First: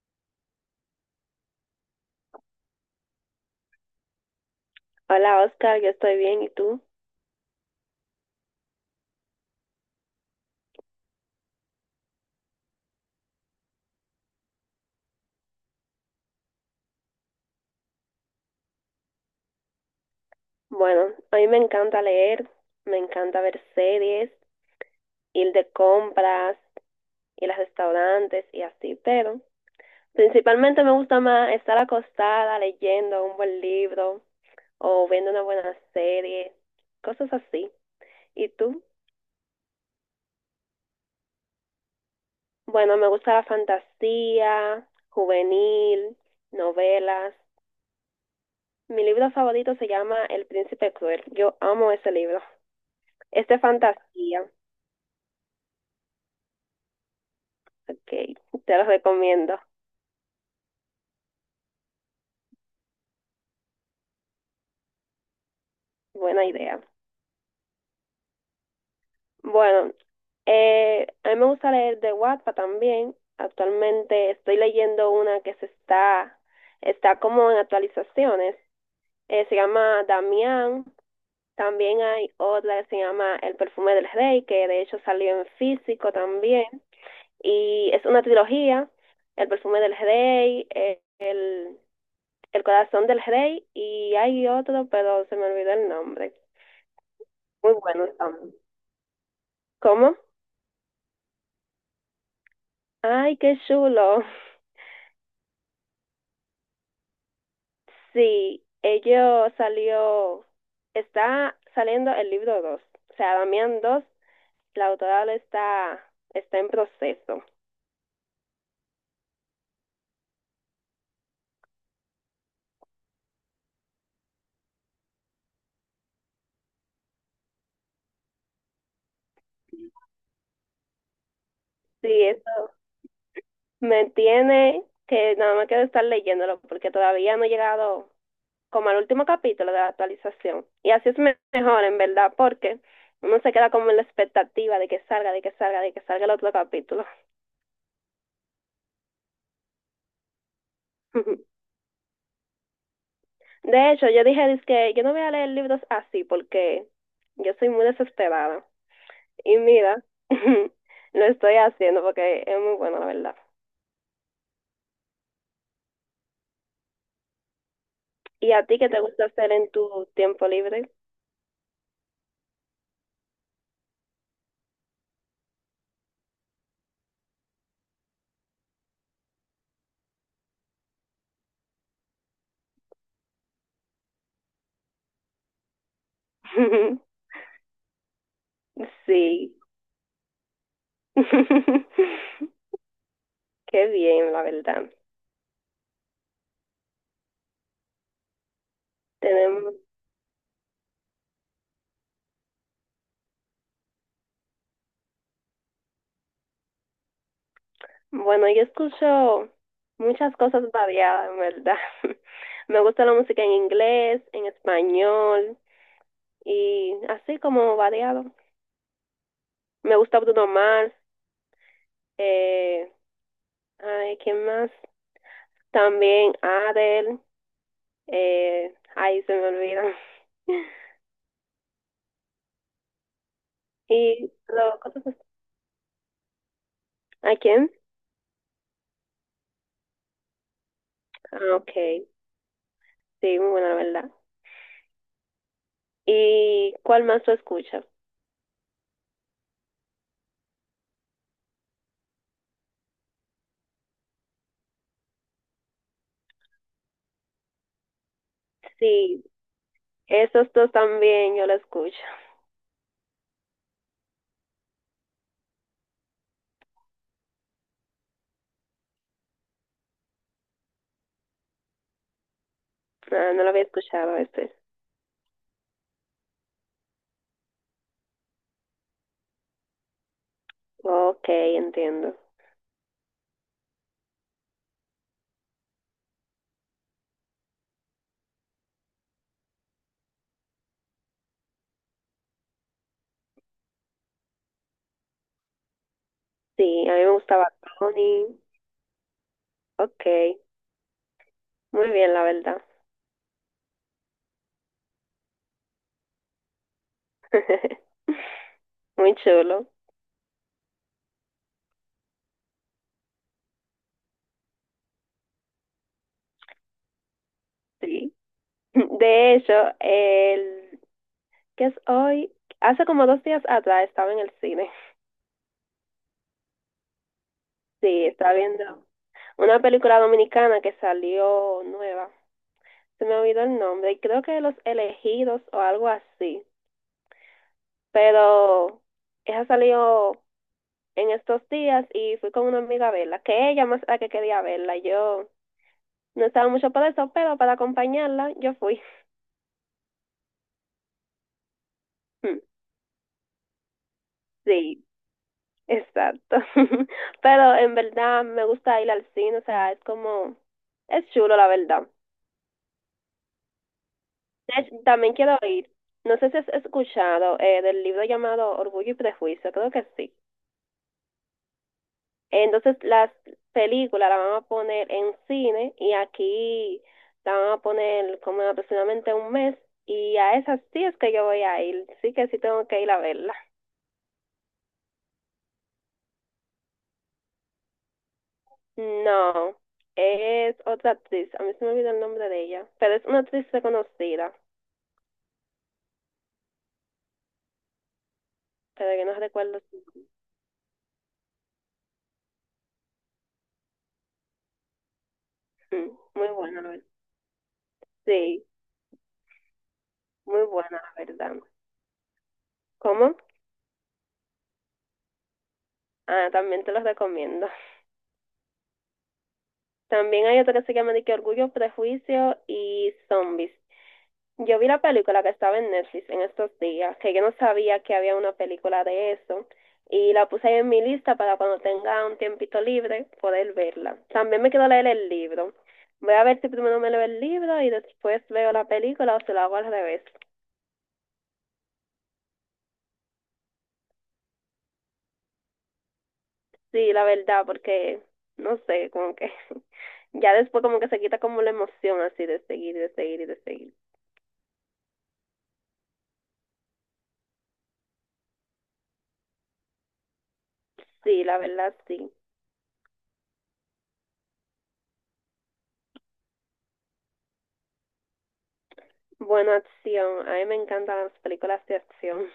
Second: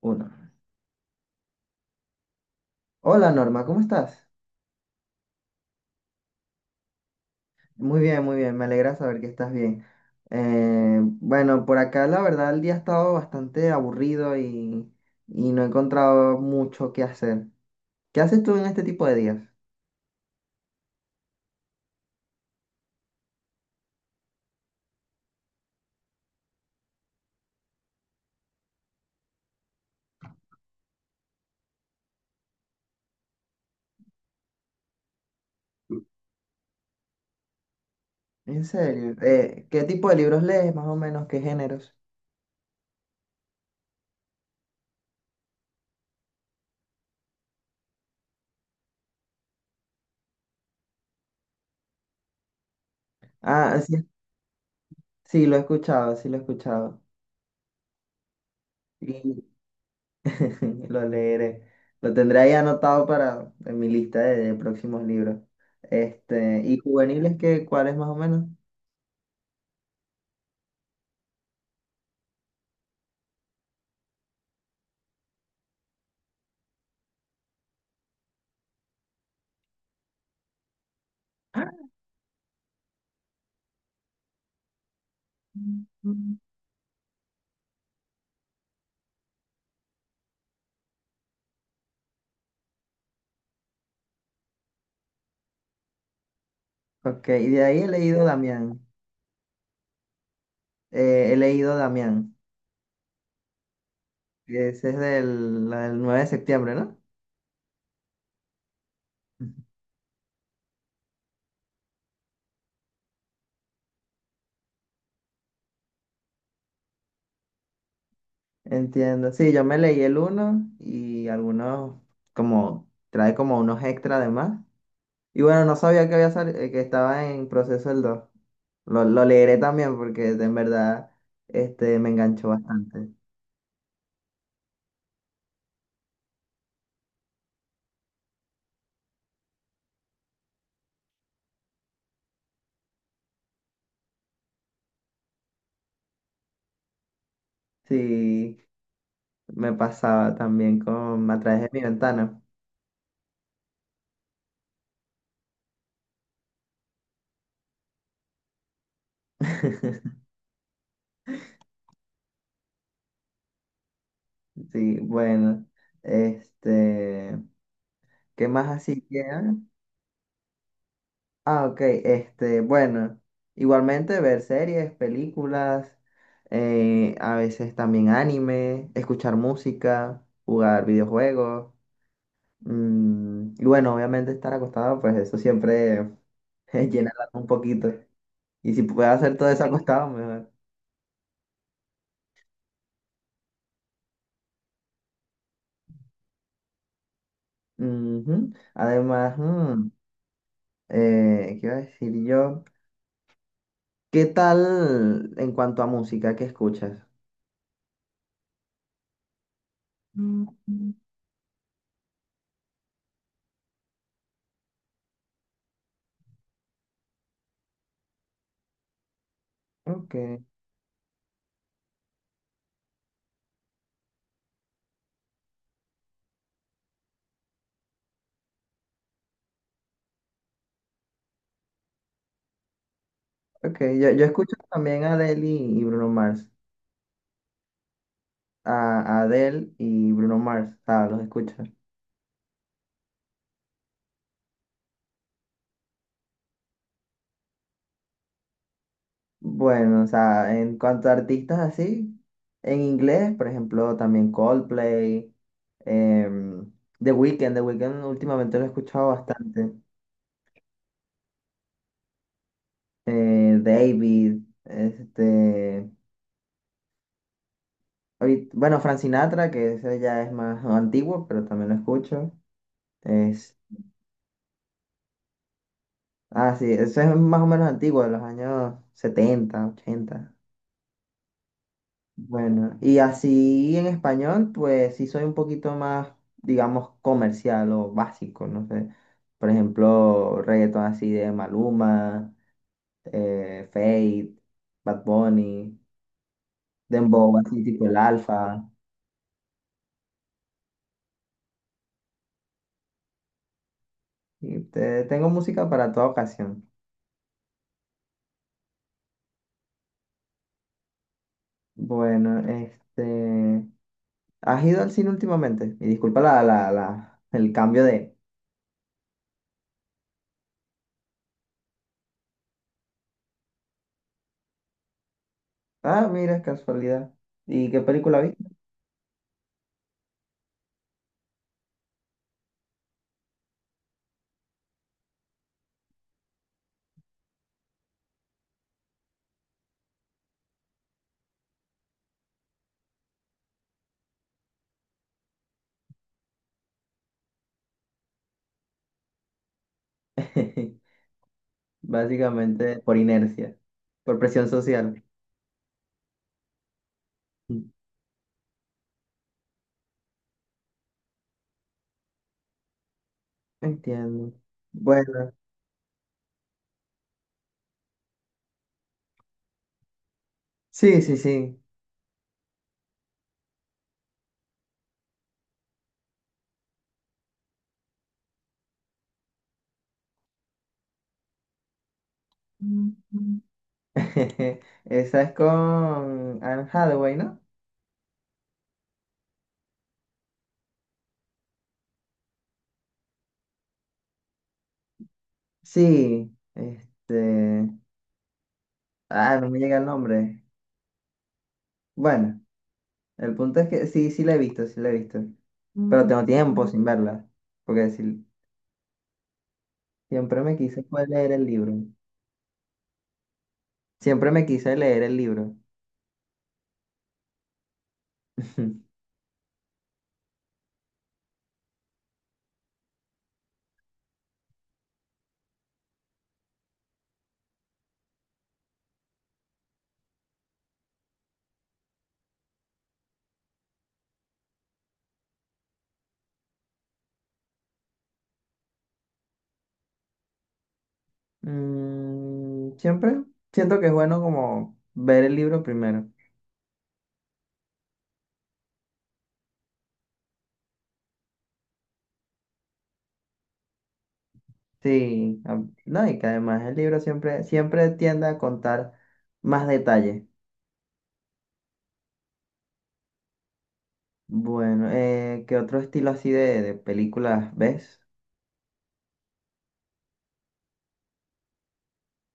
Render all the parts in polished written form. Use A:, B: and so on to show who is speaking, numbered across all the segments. A: Uno. Hola Norma, ¿cómo estás?
B: Hola Oscar, yo estoy bien, ¿y tú?
A: Muy bien, me alegra saber que estás bien. Bueno, por acá la verdad el día ha estado bastante aburrido y no he encontrado mucho que hacer. ¿Qué haces tú en este tipo de días?
B: Bueno, a mí me encanta leer, me encanta ver series, ir de compras, ir a restaurantes y así, pero principalmente me gusta más estar acostada leyendo un buen libro o viendo una buena serie, cosas así. ¿Y
A: En
B: tú?
A: serio, ¿qué tipo de libros lees más o menos? ¿Qué géneros?
B: Bueno, me gusta la fantasía, juvenil, novelas. Mi libro favorito se llama El Príncipe Cruel. Yo amo ese libro. Es de
A: Ah, sí,
B: fantasía.
A: sí, lo he escuchado, sí lo he escuchado.
B: Ok, te los
A: Y
B: recomiendo.
A: lo leeré. Lo tendré ahí anotado para en mi lista de próximos libros.
B: Buena
A: Este, ¿y
B: idea.
A: juveniles qué, cuáles más o menos?
B: Bueno, a mí me gusta leer de Wattpad también. Actualmente estoy leyendo una que está como en actualizaciones. Se llama Damián. También hay otra que se llama El perfume del rey, que de hecho salió en físico
A: Mm.
B: también. Y es una trilogía, El perfume del rey, el corazón del rey, y hay otro, pero se me olvidó el nombre.
A: Ok, y de
B: Muy
A: ahí he
B: bueno
A: leído
B: también.
A: Damián.
B: ¿Cómo?
A: He leído Damián.
B: Ay, qué chulo.
A: Ese es la del 9 de septiembre, ¿no?
B: Sí, ello salió, está saliendo el libro 2, o sea, Damián dos, la autora está en proceso.
A: Entiendo. Sí, yo me leí el uno y algunos como trae como unos extra además. Y bueno, no sabía que había que estaba en proceso el 2. Lo leeré también porque en verdad este,
B: Sí,
A: me enganchó
B: eso
A: bastante.
B: me tiene que nada más quiero estar leyéndolo porque todavía no he llegado como al último capítulo de la actualización. Y así es mejor, en verdad, porque uno se queda como en la expectativa de que salga, de que salga, de que salga el otro capítulo.
A: Sí, me pasaba también con A través de mi ventana.
B: De hecho, yo dije, que yo no voy a leer libros así porque yo soy muy desesperada. Y mira, lo estoy haciendo porque es muy bueno, la verdad.
A: Sí, bueno. Este. ¿Qué
B: ¿Y a
A: más
B: ti qué te
A: así
B: gusta hacer
A: queda?
B: en tu tiempo libre?
A: Ah, ok, este, bueno, igualmente ver series, películas, a veces también anime, escuchar música, jugar videojuegos, y bueno, obviamente estar acostado, pues eso siempre llena el alma un poquito. Y si puedo hacer todo
B: Sí.
A: eso acostado, mejor.
B: Qué bien, la verdad.
A: Ujú. Además,
B: Tenemos,
A: ¿qué iba a decir yo? ¿Qué tal en cuanto a música? ¿Qué escuchas?
B: bueno, yo escucho muchas cosas
A: Mm,
B: variadas, en verdad. Me gusta la música en inglés, en español y así como variado. Me
A: ok.
B: gusta Bruno Mars, eh, ay, ¿quién más? También Adele. Ay, se me olvida.
A: Ok, yo
B: Y
A: escucho
B: lo,
A: también a
B: cosas-
A: Adele y Bruno Mars.
B: ¿a quién?
A: A Adele y Bruno Mars, o sea, los escucho.
B: Ah, ok. Sí, muy buena, la verdad. ¿Y cuál más tú escuchas?
A: Bueno, o sea, en cuanto a artistas así, en inglés, por ejemplo, también Coldplay, em, The Weeknd, The Weeknd últimamente lo he escuchado
B: Sí,
A: bastante.
B: esos dos también yo lo escucho.
A: David, este, bueno, Frank Sinatra, que ese ya es más antiguo, pero también lo escucho.
B: Ah, no lo
A: Es,
B: había escuchado este.
A: ah, sí, ese es más o menos antiguo, de los años 70, 80.
B: Ok, entiendo.
A: Bueno, y así en español, pues sí soy un poquito más, digamos, comercial o básico, no sé. Por ejemplo, reggaeton así de Maluma, Feid, Bad Bunny,
B: Sí, a mí me
A: Dembow,
B: gustaba
A: así tipo el
B: Tony.
A: Alfa.
B: Ok, muy bien, la verdad.
A: Y tengo música para toda ocasión.
B: Muy chulo,
A: Bueno, este. ¿Has ido al cine últimamente? Y disculpa el cambio
B: sí.
A: de.
B: De hecho, el, ¿que es hoy? Hace como 2 días atrás estaba en el cine.
A: Ah, mira, casualidad. ¿Y qué
B: Sí,
A: película
B: estaba
A: vi?
B: viendo una película dominicana que salió nueva. Se me olvidó el nombre y creo que Los Elegidos o algo así. Pero esa salió en estos días y fui con una amiga a verla, que ella más la que quería verla. Yo no estaba mucho para eso, pero para acompañarla yo fui. Mm,
A: Básicamente por inercia. Por presión
B: sí,
A: social.
B: exacto. Pero en verdad me gusta ir al cine, o sea, es como, es chulo la verdad.
A: Entiendo.
B: De hecho, también
A: Bueno,
B: quiero oír, no sé si has escuchado del libro llamado Orgullo y Prejuicio, creo que sí.
A: sí, sí, sí.
B: Entonces las películas las van a poner en cine y aquí la van a poner como en aproximadamente un mes y a esas sí es que yo voy a ir, sí que sí tengo que ir a verla.
A: Esa es con Anne Hathaway, ¿no?
B: No, es otra actriz, a mí se me olvidó el nombre de ella, pero es una actriz reconocida,
A: Sí, este.
B: pero que no
A: Ah, no me
B: recuerdo.
A: llega el nombre. Bueno, el punto es que sí, sí la he visto, sí la he visto.
B: Mm,
A: Pero tengo
B: muy buena,
A: tiempo
B: la
A: sin
B: verdad.
A: verla. Porque sí,
B: Sí,
A: siempre
B: muy
A: me quise
B: buena, la
A: fue leer
B: verdad.
A: el libro.
B: ¿Cómo?
A: Siempre me quise leer el libro.
B: Ah, también te los recomiendo. También hay otro que se llama de que Orgullo, Prejuicio y Zombies. Yo vi la película que estaba en Netflix en estos días, que yo no sabía que había una película de eso, y la puse ahí en mi lista para cuando tenga un tiempito libre poder verla. También me quiero leer el libro. Voy a ver si primero me leo el libro y después veo la película o se lo hago al revés.
A: Siempre siento que es bueno como ver el libro primero.
B: Sí, la verdad, porque no sé, como que ya después como que se quita como la emoción así de seguir y de seguir.
A: Sí, no, y que además el libro siempre, siempre tiende a contar más detalles.
B: Sí, la verdad, sí.
A: Bueno, ¿qué otro estilo así de películas ves?
B: Buena acción. A mí me encantan las películas de acción.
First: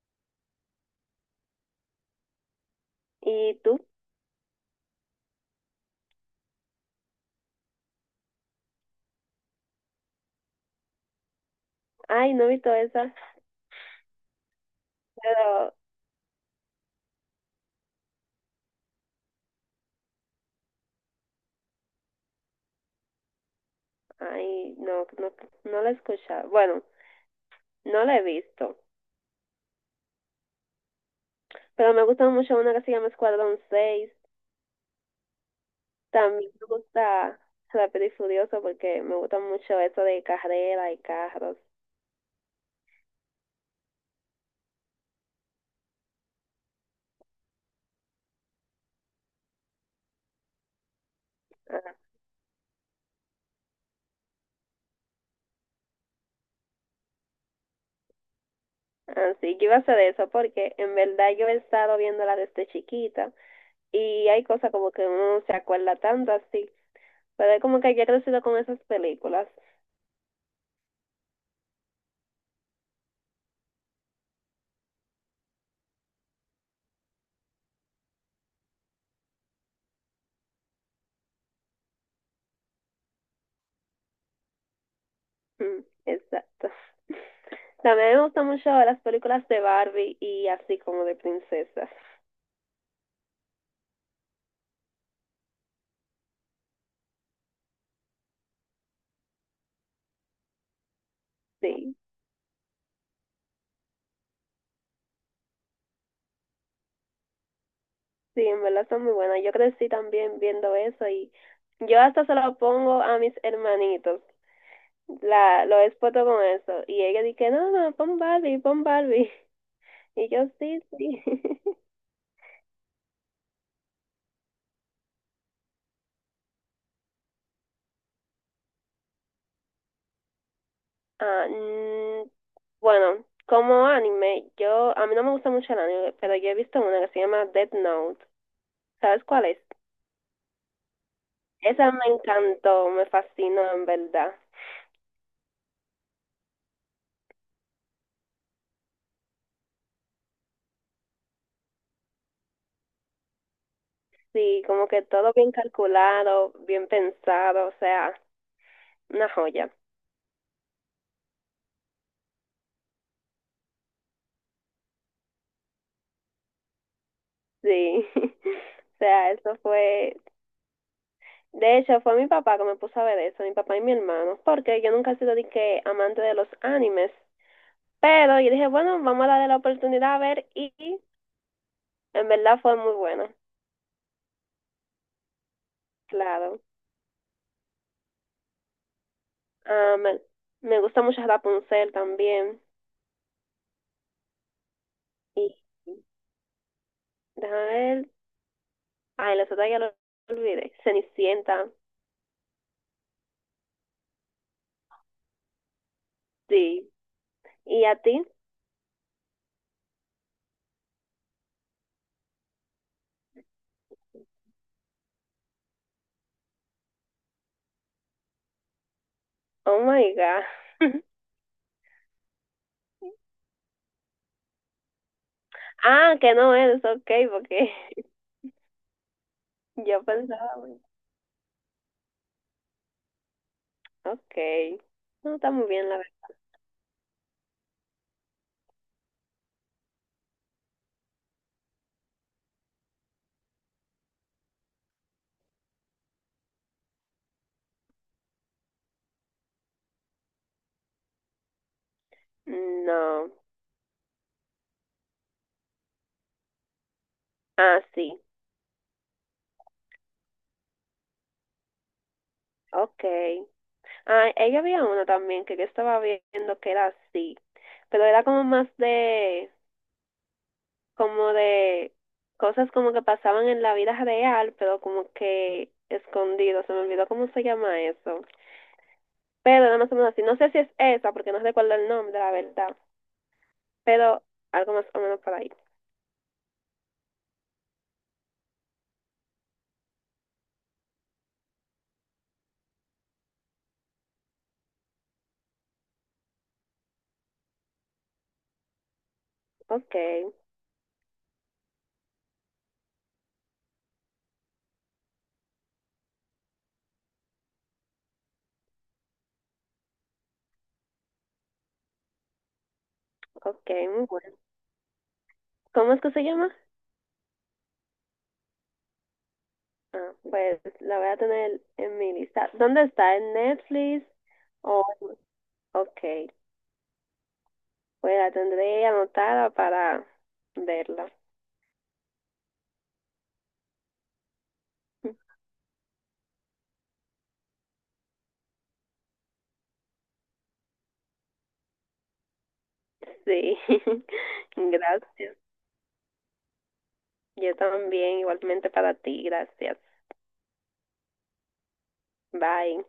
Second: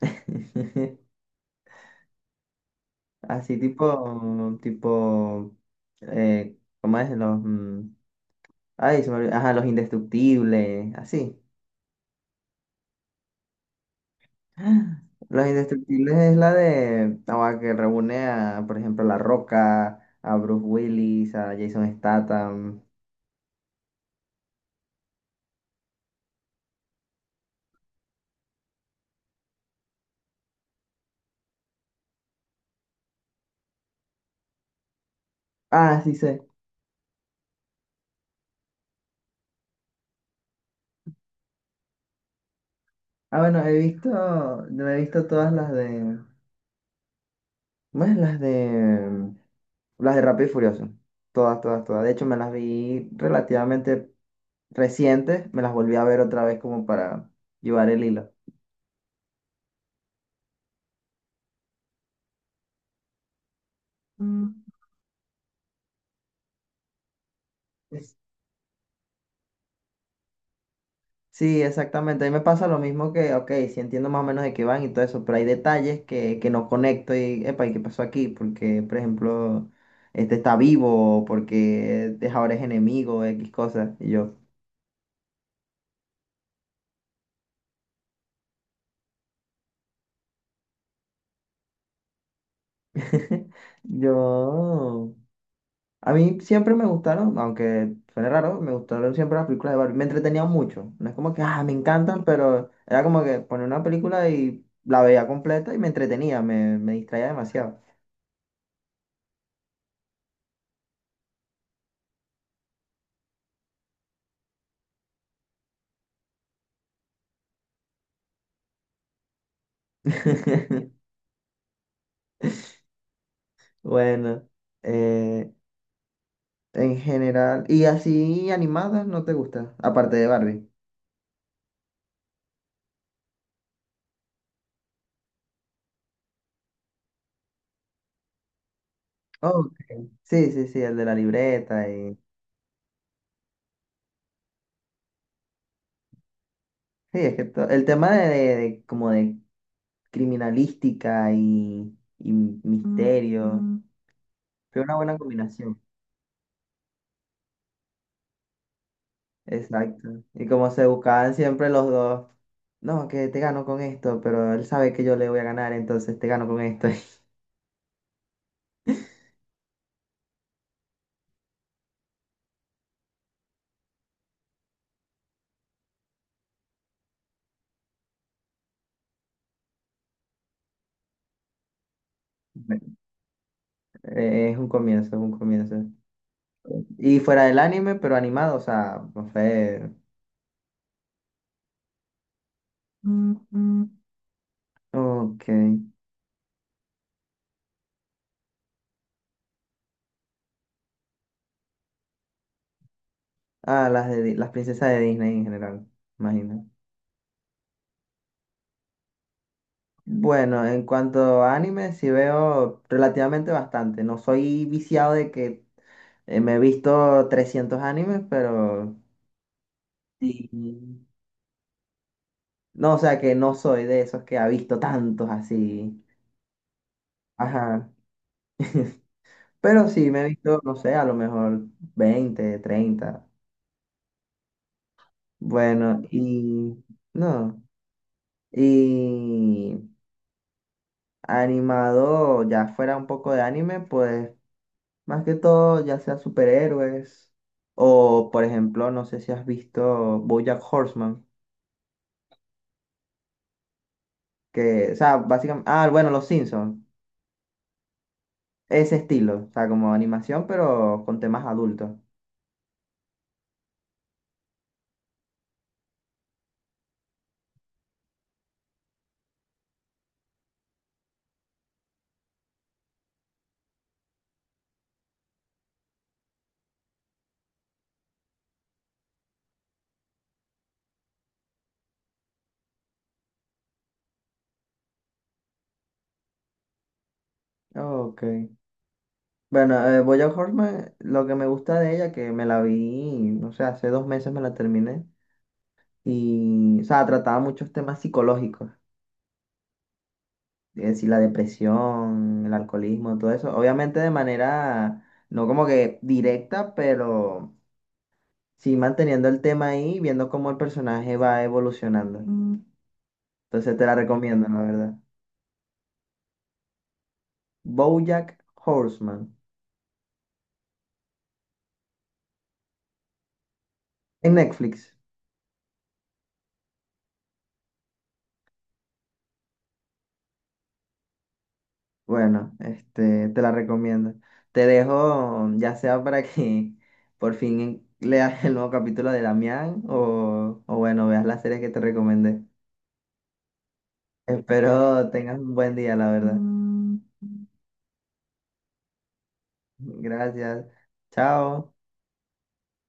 A: Así
B: ¿Y tú?
A: tipo, ¿cómo es? Los, ay, se me olvidó. Ajá, los indestructibles, así.
B: Ay, no he visto esa,
A: ¡Ah! Los
B: pero
A: indestructibles es la de, ah, que reúne a, por ejemplo, a La Roca, a Bruce Willis, a Jason Statham.
B: ay, no, no, no la he escuchado. Bueno, no la he visto, pero me gusta mucho una que se llama Escuadrón seis.
A: Ah, sí.
B: También me gusta Rápido y Furioso porque me gusta mucho eso de carrera y carros.
A: Ah, bueno, he visto, no he visto todas las de, más las de Rápido y Furioso, todas, todas,
B: Ajá.
A: todas. De hecho, me las vi relativamente recientes, me las volví a ver otra vez como para llevar el hilo.
B: Así que iba a hacer eso porque en verdad yo he estado viéndola desde chiquita y hay
A: Mm.
B: cosas como que uno no se acuerda tanto así, pero es como que ya he
A: Es-
B: crecido con esas películas.
A: Sí, exactamente. A mí me pasa lo mismo que, ok, sí entiendo más o menos de qué van y todo eso, pero hay detalles que no conecto y, epa, ¿y qué pasó aquí? Porque, por ejemplo, este está vivo, o porque ahora es enemigo, X cosas. Y yo.
B: Mm, exacto. También me gustan mucho las películas de Barbie y así como de princesas.
A: Yo. A mí siempre me gustaron, aunque suene raro, me gustaron siempre las películas de Barbie. Me entretenían mucho. No es como que, ah, me
B: Sí,
A: encantan, pero era como que ponía una película y la veía completa y me entretenía, me distraía demasiado.
B: sí, en verdad son muy buenas. Yo crecí también viendo eso y yo hasta se lo pongo a mis hermanitos. Lo expoto con eso. Y ella dice, no, no, pon Barbie, pon Barbie. Y yo, sí, sí.
A: Bueno, eh, en general. ¿Y así animadas no te gusta? Aparte de Barbie.
B: Ah, bueno, como anime, a mí no me gusta mucho el anime, pero yo he visto una que se llama Death Note. ¿Sabes cuál es?
A: Ok. Sí, sí, sí, el de la libreta
B: Esa me
A: y.
B: encantó, me fascinó en verdad.
A: Sí, es que el tema como de criminalística y misterio. Mm.
B: Sí,
A: Fue
B: como
A: una
B: que
A: buena
B: todo bien
A: combinación.
B: calculado, bien pensado, o sea, una joya.
A: Exacto. Y como se buscaban siempre los dos, no, que te gano con esto, pero él sabe que yo le voy a ganar, entonces te gano con esto.
B: Sí, o sea, eso fue, de hecho, fue mi papá que me puso a ver eso, mi papá y mi hermano, porque yo nunca he sido de que amante de los animes, pero yo dije, bueno, vamos a darle la oportunidad a ver y en verdad fue muy bueno,
A: Es un comienzo, es un comienzo.
B: claro.
A: Y fuera del anime, pero animado, o sea, no sé.
B: Ah, me gusta mucho Rapunzel también
A: Mm, mm. Ok.
B: y déjame ver, ay, las otras ya lo olvidé. Cenicienta,
A: Ah, las de, las princesas de Disney en general, imagino.
B: sí. ¿Y a ti?
A: Bueno, en cuanto a anime, sí veo relativamente bastante. No soy viciado de que me he visto 300 animes, pero
B: Oh my
A: sí.
B: God.
A: No, o sea que no soy de esos que ha visto tantos así.
B: Ah, que no eres, ok, porque
A: Ajá. Pero
B: yo
A: sí, me he
B: pensaba,
A: visto, no
B: bueno,
A: sé, a lo mejor 20 30.
B: ok. No está muy bien la
A: Bueno,
B: verdad.
A: y no. Y animado, ya fuera un poco de anime, pues más que todo, ya sea superhéroes. O, por ejemplo, no sé si has visto BoJack Horseman,
B: No.
A: que, o sea, básicamente, ah, bueno, Los Simpsons,
B: Ah, sí.
A: ese estilo, o sea, como animación, pero con temas adultos.
B: Ok. Ah, ella había una también que yo estaba viendo que era así, pero era como más de, como de cosas como que pasaban en la vida real, pero como que escondido. Se me olvidó cómo se llama eso. Pero era más o menos así. No sé si es esa, porque no recuerdo el nombre, la verdad. Pero algo más o menos por ahí.
A: Ok. Bueno, BoJack Horseman, lo que me gusta de ella, que me la vi, no sé, hace 2 meses me la terminé, y, o sea, trataba muchos temas psicológicos,
B: Ok,
A: es decir, la depresión, el alcoholismo, todo eso, obviamente de manera, no como que directa, pero sí manteniendo el tema ahí, viendo cómo el personaje va evolucionando. Mm.
B: ok,
A: Entonces te la
B: muy bueno.
A: recomiendo, la verdad.
B: ¿Cómo es que se llama?
A: BoJack Horseman,
B: Ah, pues la voy a tener en mi lista. ¿Dónde está? ¿En Netflix?
A: en
B: O
A: Netflix.
B: ok, pues la tendré anotada para verla.
A: Bueno, este, te la recomiendo. Te dejo, ya sea para que por fin leas el nuevo capítulo de Damián o bueno, veas las series que te recomendé.
B: Sí,
A: Espero
B: gracias.
A: tengas un buen día, la verdad. Mm.
B: Yo también, igualmente para ti, gracias.
A: Gracias. Chao.
B: Bye.